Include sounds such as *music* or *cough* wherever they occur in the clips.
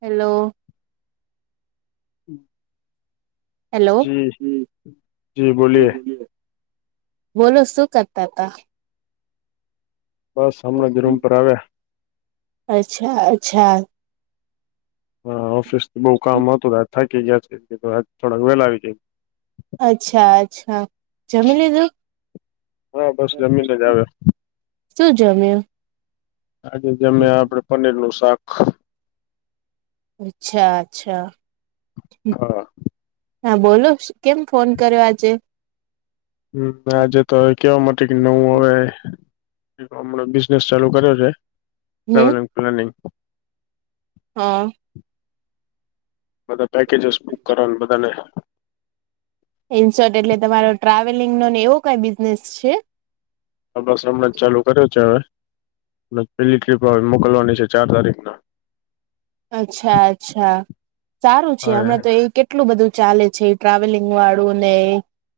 Hello. Hello જી, જી બોલીએ. બોલો સુ કરતા તા? બસ અમને જ રુમ પર આવ્યા. અચ્છા-અચ્છા. હા ઓફિસથી બઉ કામ હતું રાજ થાકી ગયા છે, આજ થોડાક વેલા આવી જા અચ્છા-અચ્છા, જમી લીધું? હા બસ જમીને જ આવ્યો શું જમ્યું? આજે જમ્યા આપડે પનીરનું શાક. અચ્છા-અચ્છા. હા હા બોલો, શું કેમ ફોન કર્યો આજે? હમ આજે તો હવે કેવા માટે કે નવું અવે હમણે બિઝનેસ ચાલુ કર્યો છે. હમ ટ્રાવેલિંગ પ્લાનિંગ. હ બધાં પેકેજસ બુક કરવા ન બધા ને. ઇનસોર્ટ એટલે તમારો ટ્રાવેલિંગનો ને એવો કઈ બિઝનેસ છે? આ બસ હમણાં જ ચાલુ કર્યો છે, હવે પેલી ટ્રીપ હવે મોકલવાની છે ચાર તારીખના. અચ્છા-અચ્છા. સારું છે, હા હમણાં તો એ કેટ કેટલું બધું ચાલે છે ટ્રાવેલિંગ વાળું ને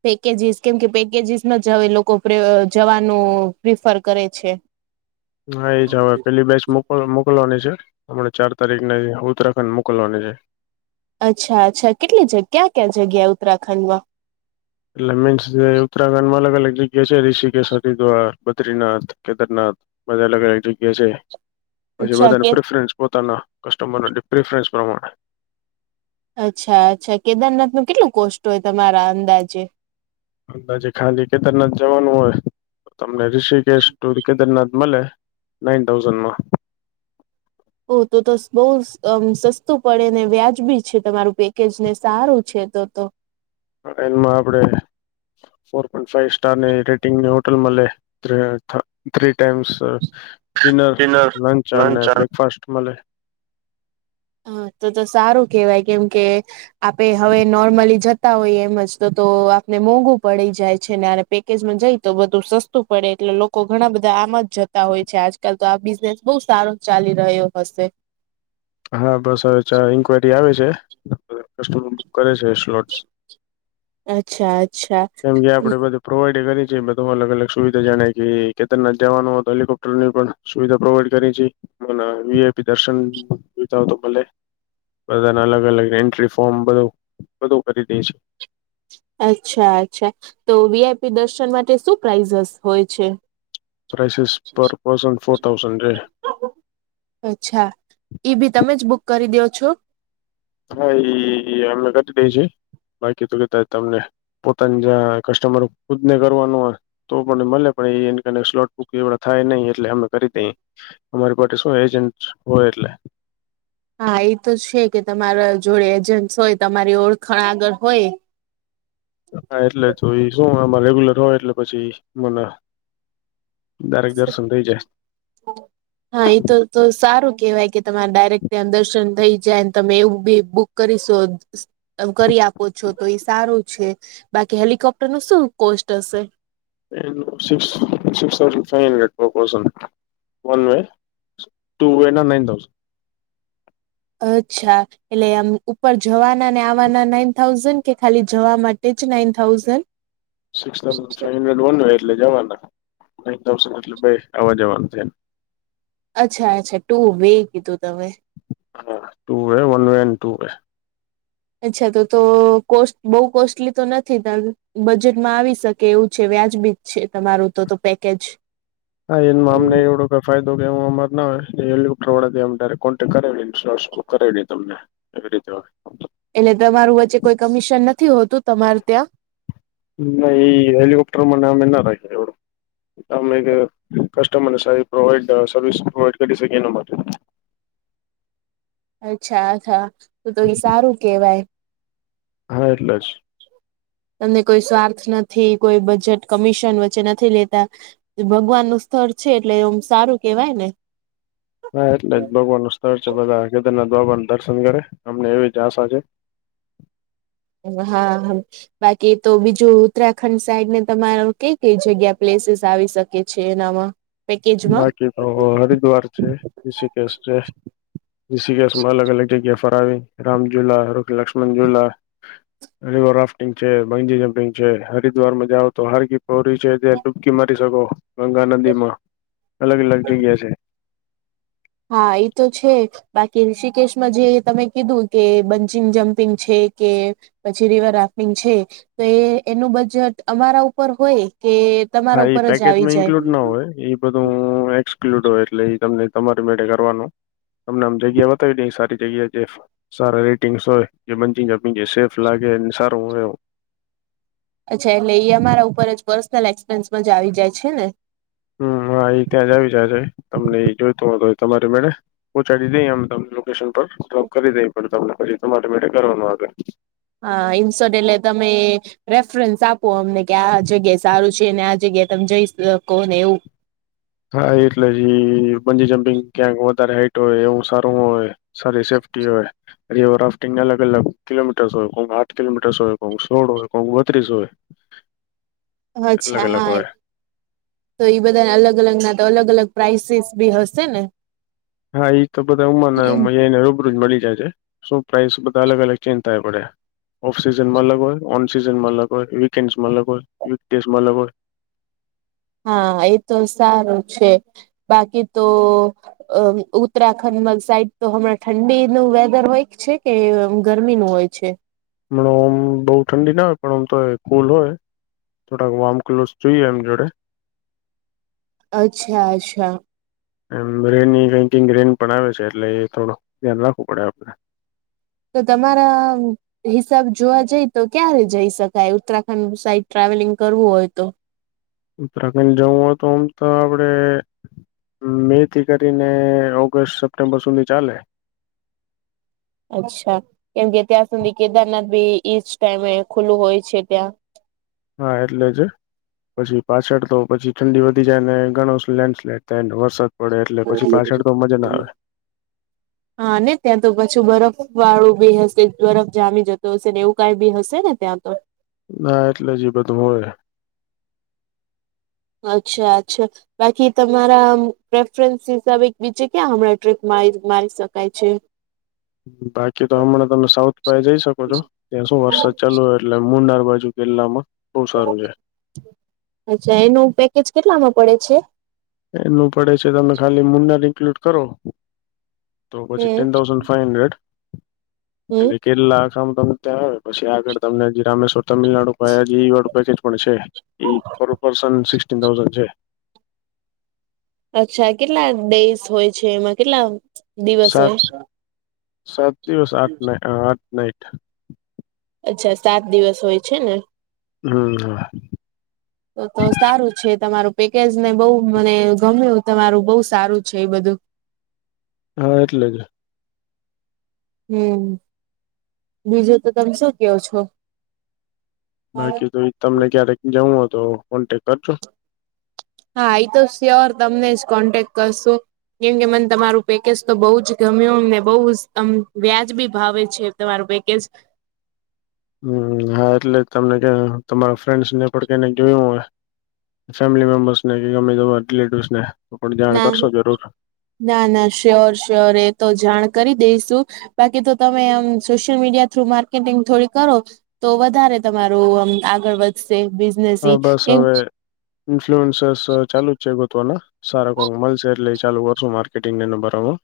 પેકેજીસ કેમ કે પેકેજીસમાં જ લોકો જવાનું પ્રિફર કરે છે. હા ઈજ હવે પેલી બેચ મોકલ મોકલવાની છે. હમણા ચાર તારીખ ને ઉત્તરાખંડ મોકલવાની છે. અચ્છા-અચ્છા કેટલી જગ્યા ક્યાં ક્યાં જગ્યા ઉત્તરાખંડમાં? એટલે મીન્સ જે ઉત્તરાખંડ માં અલગ-અલગ જગ્યા છે. ઋષિકેશ, હરિદ્વાર.... બદ્રીનાથ, કેદારનાથ બધાં અલગ અલગ જગ્યા છે. પછી અચ્છા બધાને કે પ્રિફરન્સ પોતાના કસ્ટમર પ્રિફરન્સ પ્રમાણે અચ્છા-અચ્છા. કેદારનાથ નું કેટલું કોસ્ટ હોય? તમારા અંદાજે. અંદાજે ખાલી કેદારનાથ જવાનું હોય, ઋષિકેશ ટુર, કેદારનાથ મળે નાઇન થાઉઝનમાં. ઓ તો તો સ બઉ અ સસ્તું પડે ને વ્યાજબી છે, તમારું પેકેજ ને સારું છે તો તો. અ ટેનમાં આપડે ફોર પોઈન્ટ ફાઈવ સ્ટાર ની રેટિંગની હોટલ મલે three times sir dinner, lunch અને બ્રેકફાસ્ટ મલે. હ તો-તો સારું કેવાય કેમ કે... આપે હવે નોર્મલી જતા હોઈએ એમઝ તો-તો આપને મોંઘુ પડી જાય છે ને. પેકેજમાં જઈ તો બધું સસ્તું પડે એટલે લોકો ઘણા બધા આમાં જ જતા હોય છે આજ કાલ તો આ બિઝનેસ બઉ સારો ચાલી રહ્યો હસે. હા બસ હવે ચા ઈન્કવાયરી આવે છે, કસ્ટમર બુક કરે છે સ્લોટ. અચ્છા અચ્છા કેમ કે આપડે બધુ પ્રોવાઈડે કરી છે બધું અલગ-અલગ સુવિધા જાણે કે કેદરનાથ જવાનો તો હેલિકોપ્ટરની પણ સુવિધા પ્રોવાઈડ કરી છ. વી. આઇ. પી દર્શન જોતા હો તો ભલે બધાના અલગ અલગ એન્ટ્રી ફોર્મ બધું બધું કરી દે છે. અચ્છા અચ્છા! તો વીઆઈપી દર્શન માટે શું પ્રાઈઝસ હોય છે? પ્રાસેસ પર પર્શન ફોર થાઝન્ડ રેય. અચ્છા ઈ ભી તમે જ બુક કરી દો છો? હા એ અમને કરી દે છે બાકી તો કેતા તમને પોતાની જં કસ્ટમર ખુદ ને કરવાનું હોય તો મને મળે પણ એ સ્લોટ બુક એ થાય નહીં એટલે અમે કરી દે અમારી પાસે શું એજન્ટ હોય એટલે. હા એ તો છે કે તમારા જોડે એજન્સ હોય તમારી ઓળખણ આગળ હોય. હા એટલે જો એ શું આમાં રેગ્યુલર હોય એટલે પછી મને ડાયરેક્ટ દર્શન થઈ જાય. હા એ તો તો સારું કેહેવાય કે તમારે ડાયરેક્ટ ત્યાં દર્શન થઇ જાય તમે એવું બી બુક કરીશો. ત કરી આપો છો તો એ સારું છે બાકી હેલિકોપ્ટર નું શું કોસ્ટ હશે? એ six six thousand five hundred four person one way. Two way ના નાઇન થઉસ. અચ્છા. એટલે આમ ઉપર જવાના ને આવાના નાઈન થાઉઝન્ડ કે ખાલી જવા માટે જ nine thousand? Six thousand five hundred one હોય એટલે જવાના નાન થાઉઝન્ડ એટલે ભ આવા જવાનું છેને. અચ્છા અચ્છા ટુ વે કીધું તમે. હા ટુ વન વે એ ટુ વે. અચ્છા તો તો કો બહુ કોસ્ટલી તો નથી ત બજેટમાં આવી શકે એવું છે વ્યાજબીજ છે તમારું તો તો પેકેજ. હા એ અમને એવડું ફાયદો કે એવું અમાર હો હેલિકોપ્ટર વાાથી કોન્ટેક્ટ કરાવી કરાવ તમને એવી રીતે હોય. એટલે તમારું વચ્ચે કોઈ કમિશન નથી હોતું તમાર ત્યાં? ન હલિકોપ્ટર મમેના એવું. તમે એક કસ્ટમર સા એ પ્રોવાઈડ સર્વિસ પ્રોવાઈડ કરી શકી એના માટે. અચ્છા હા તો તો એ સારું કેવાય. હા એટલે જ. તમને કોઈ સ્વાર્થ નથી કોઈ બજેટ કમિશન વચ્ચે નથી લેતા. ભગવાન નું સ્થળ છે એટલે એમ સારું કેવાય ને. હા એટલે જ ભગવાન નું સ્થળ છે બધા કેદારનાથ બાબા ના દર્શન કરે અમને એવી જ આશા છે. હા હા બાકી તો બીજું ઉત્તરાખંડ સાઈડ ને તમાર કઈ કઈ જગ્યા પ્લેસીસ આવી શકે. કે છે એ નામાં? બાકી તો હરિદ્વાર છે ઋષિકેશ છે. જી કેસમાં અલગ અલગ જગ્યા ફરાવી રામ ઝુલા, રુખ લક્ષ્મણ ઝુલા. રિવર રાફ્ટિંગ છે મજી જમ્પિંગ છે હરિદ્વારમાં જઓ તો હાર કોરી છે ત્યાં ડૂબકી મારી શકો ગંગા નદી માં અલગ અલગ જગ્યા છે. હા એ તો છે. બાકી ઋષિકેશમાં જે તમે કીધું કે બંચિંગ જમ્પિંગ છે કે પછી રિવર રાફ્ટિંગ છે તો એ એનું બજટ અમારા ઉપર હોય કે તમારા હા એ ઉપર જ પેકેજ આવી માં જાય ઈન્ક્લુડ ના હોય બધું એક્ક્લુ એટલે તમને તમારી મેળે કરવાનું. તમને આમ જગ્યા બતાવી નઈ સારી જગ્યાએ જે- સાર રેટિંગ્સ હોય જે મંજિગ જમ્પિંગ સેફ લાગે એ સારું. અચ્છા એટલે અમારા ઉપર જ પર્સનલ એક્સપિરયન્સમાં જ આવી જાય છે ને? હમ હા એ ત્યાં જ આવી જજ તમને એ જોઈતો હો તો તમારી મેળે. પહોચાડી દઈએ અમે તમને લોકેશન પર ડ્રોપ કરી દઈએ પડ તમને પછી તમારા મેળે કરવાનું આગળ. હા ઇન્સોડલે તમે રેફરન્સ આપો અમને કે આ જગ્યાએ સારું છે અને આ જગ્યાએ તમે જઈ શકો ને એવું હા એટલે જી બંજી જમ્પિંગ ક્યાંક વધારે હાઈટ હોય એવું સારું હોય સોરી સેફ્ટી હોય રિવર રાફ્ટિંગને અલગ અલગ કિલોમીટર્સ હોય કોક આઠ કિલોમીટર્સ હોય કોક સોળ હોય કોક બત્રીસ હોય. *inaudible* અલગ અચ્છા અલગ હોય હા. તો એ બધા અલગ અલગ ના તો અલગ અલગ પ્રાઇસીસ બી હશે ને હા ઈ તો બધા ઉમાના ઉમા જઈ રૂબરૂજ મળી જાય છે. શું પ્રાઇસ બધા અલગ અલગ ચેન્જ થાય પડે ઓફ સિઝન માં અલગ હોય ઓન સીઝન માં અલગ હોય, વીકેન્ડસમાં અલગ હોય, વીક ડેઝમાં અલગ હોય. હા એ તો સારું છે બાકી તો અ ઉત્તરાખંડ સાઈડ તો હમણાં ઠંડીનું વેધર હોય છે કે ગરમી નું હોય છે. હમણા ઓમ બઉુ ઠંડી ના હોય પણ ઓમ તો કુલ હોય. થોડાક વામ ક્લોસ જોઈએ એમ જોડે અચ્છા અચ્છા એમ રેન ની બેકિંગ ર્રેન પણ આવે છે એટલે એ થોડું ધ્યાન રાખવું પડે આપડે તો તમારા હિસાબ જોવા જઈ તો ક્યારે જઈ શકાય ઉત્તરાખંડ સાઈડ ટ્રાવેલિંગ કરવું હોય તો ઉત્તરાખંડ જવું હો તો આમ તો આપડે મે થી કરીને ઓગસ્ટ સપ્ટેમ્બર સુધી ચાલે. અચ્છા કેમ કે ત્યાં સુધી કેદારનાથ બી ઈસ્ટ ટાઈમે ખુલ્લું હોય છે ત્યાં હા એટલે જ પછી પાછળ તો પછી ઠંડી વધી જાય ને ઘણો લેન્ડ સ્લાઈડ થાયને વરસાદ પડે એટલે પછી પાછળ તો મજા ના આવે હા ને ત્યાં તો પછું બરફ વાળું બી હશે બરફ જામી જતો હશે ને એવું કઈ બી હશે ને ત્યાં તો ના એટલે જ એ બધું હોય. અચ્છા અચ્છા. બાકી તમારા પ્રેફરન્સ હિસાબે બીજે ક્યાં હમણાં ટ્રીપ મારી શકાય છે. બાકી તો હમણાં તમે સાઉથ પાય જઈ શકો છો ત્યાં શું વરસાદ ચાલુ હો એટલે મુંડાર બાજુ કેરલામાં બહુ સારું છે. અચ્છા એનું પેકેજ કેટલામાં પડે છે. એનું પડે છે તમે ખાલી મુંડર ઇન્ક્લુડ કરો તો પછી હમ ટેન થાઉઝન્ડ ફાઈવ હડ્રેડ હમ એટલે કેરલા આખામ તમે ત્યાં આવે પછી આગળ તમને જ રામે તમિલનાડુ પાયા જી વાળું પેકેજ પણ છેઈ પર પર્સન સિક્ન થાઉઝન્ડ છે. અચ્છા કેટલા ડેઇસ હોય છે એમાં કેટલા દિવસ સાત હોય સાત દિવસ આઠ ના આઠ નાઈટ અચ્છા સાત દિવસ હોય છે ને હમ્મ તો તો સારું છે તમારું પેકેજ ને બહુ મને ગમ્યું તમારું બહુ સારું છે એ બધું. હા એટલે જ હમ બીજું તો તમે શું કયો છો. બાકી તો તમને ક્યારેક જઉ હો તો કોન્ટેક કરજો. હા એ તો સ્યોર તમને જ કોન્ટેક્ટ કરશુ. કેમ કે મને તમારું પેકેજ તો બહુ જ ગમ્યુંને બહુજ વ્યાજબી ભાવે છે. તમારું પેકેજ હમ હા એટલે તમને ત્યાં તમારા ફ્રેન્ડસ ને પણ કને જોયું હો ફેમિલી મેબર્સને કે ગમે જવા રિલેટિવસ ને તો પણ જાણ ના કરશો જરૂર ના ના સ્યોર સ્યોર એ તો જાણ કરી દઈશું. બાકી તો તમે આમ સોશિયલ મીડિયા થુ માર્કેટિંગ થોડી કરો તો વધારે તમારું આમ આગળ વધશે. બિઝનેસ હા ઈ. બસ એમ હવે ઇન્ફ્લુઅન્સસ ચાલુ જ છે ગોતવાનુ. સારા કોંક મલશે એટલે ઈ ચાલુ કરશું માર્કેટિંગ ને નંબરમાં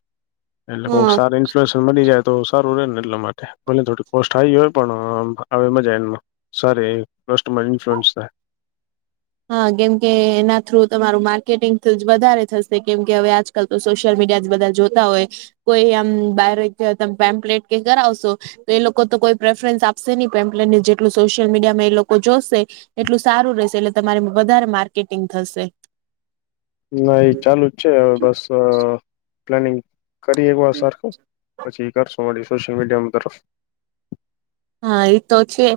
એટલે કોક હા સાર ઇન્ફ્લુએશન મળી જાય તો સારું રે ને એટલા માટે ભલે થોડી કોસ્ટ આવી હોય પણ આવે મજા એમાં સારી. પ્લસ તમારી ઇન્ફ્લુઅન્સ છે. હા કેમકે એના થ્રુ તમારું માર્કેટિંગ વધારે થશે કેમકે હવે આજ તો સોશિયલ મીડિયા બધા જોતા હોય કોઈ આમ બારે ક પેમ્પલેટ કે કરાવશો તો એ લોકો તો કોઈ પ્રેફરન્સ આપશે ની પેમ્પલેર ને જેટલું સોશિયલ મીડિયા માં એ લોકો જોશે એટલું સારું રહેશે એટલે તમારી વધારે માર્કેટિંગ થશે. ના એ ચાલુ જ છે હવે બસ પ્લાનિંગ કરી એકવાર સરખું. પછી કરશું વળી સોશિયલ મીડિયા મ તરફ. હા એ તો છે.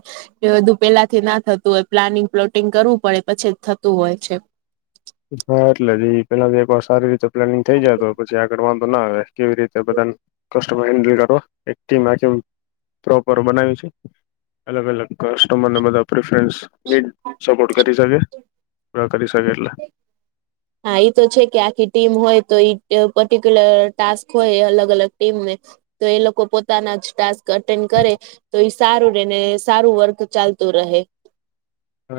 એ બધું પેલાથી ના થતું હોય પ્લાનિંગ પ્લોટિંગ કરવું પડે પછી જ થતું હોય છે. હા એટલે જ એ પેલા તો એક વાર સારી રીતે પ્લાનિંગ થઈ જાય તો પછી આગળ વાઘો ના આવે. કેવી રીતે બધા ન *unintelligible* પ્રોપર બનાયુ છે. અલગ અલગ કસ્ટમરને બધા પ્રફરન્સ જે સપોર્ટ કરી શકે. *unintelligible* કરી શકે એટલે. હા એ તો છે કે આખી ટીમ હોય તો પર્ટિક્યુલર ટાસ્ક હોય અલગ અલગ ટીમને તો એ લોકો પોતાના જ ટાસ્ક અટેન્ડ કરે. તો ઈ સારું રે ને સારું વર્ક ચાલતું રહે.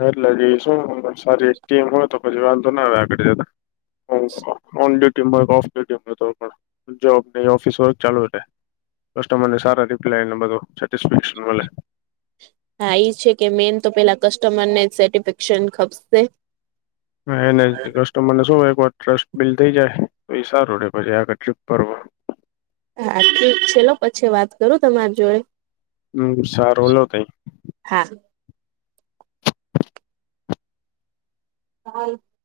એટલે કે શું સારી એક ટીમ હોય તો પછી વાંધો ના આવે આગળ જતા. *inaudible* ઓન ડ્યુટી માં *unintelligible* *inaudible* જોબ ને ઓફિસ વર્ક ચાલુ રે. કસ્ટમર ને સારા રિપ્લાય ને બધું સેટિફિક્સ મલે. હા એ છે કે મેન તો પેલા કસ્ટમરને સેટિસ્ફેક્શન ખપશે. હા એને કસ્ટમર ને શું હો એક વાર ટ્રસ્ટ બિલડ થઈ જાય તો એ સારું રે પછી આગળ ટ્રીપ કરવા. હા ઠીક છે, લો પછી વાત કરું તમારી જોડે. હમ્મ, સારો લો તઈ. હા. હા.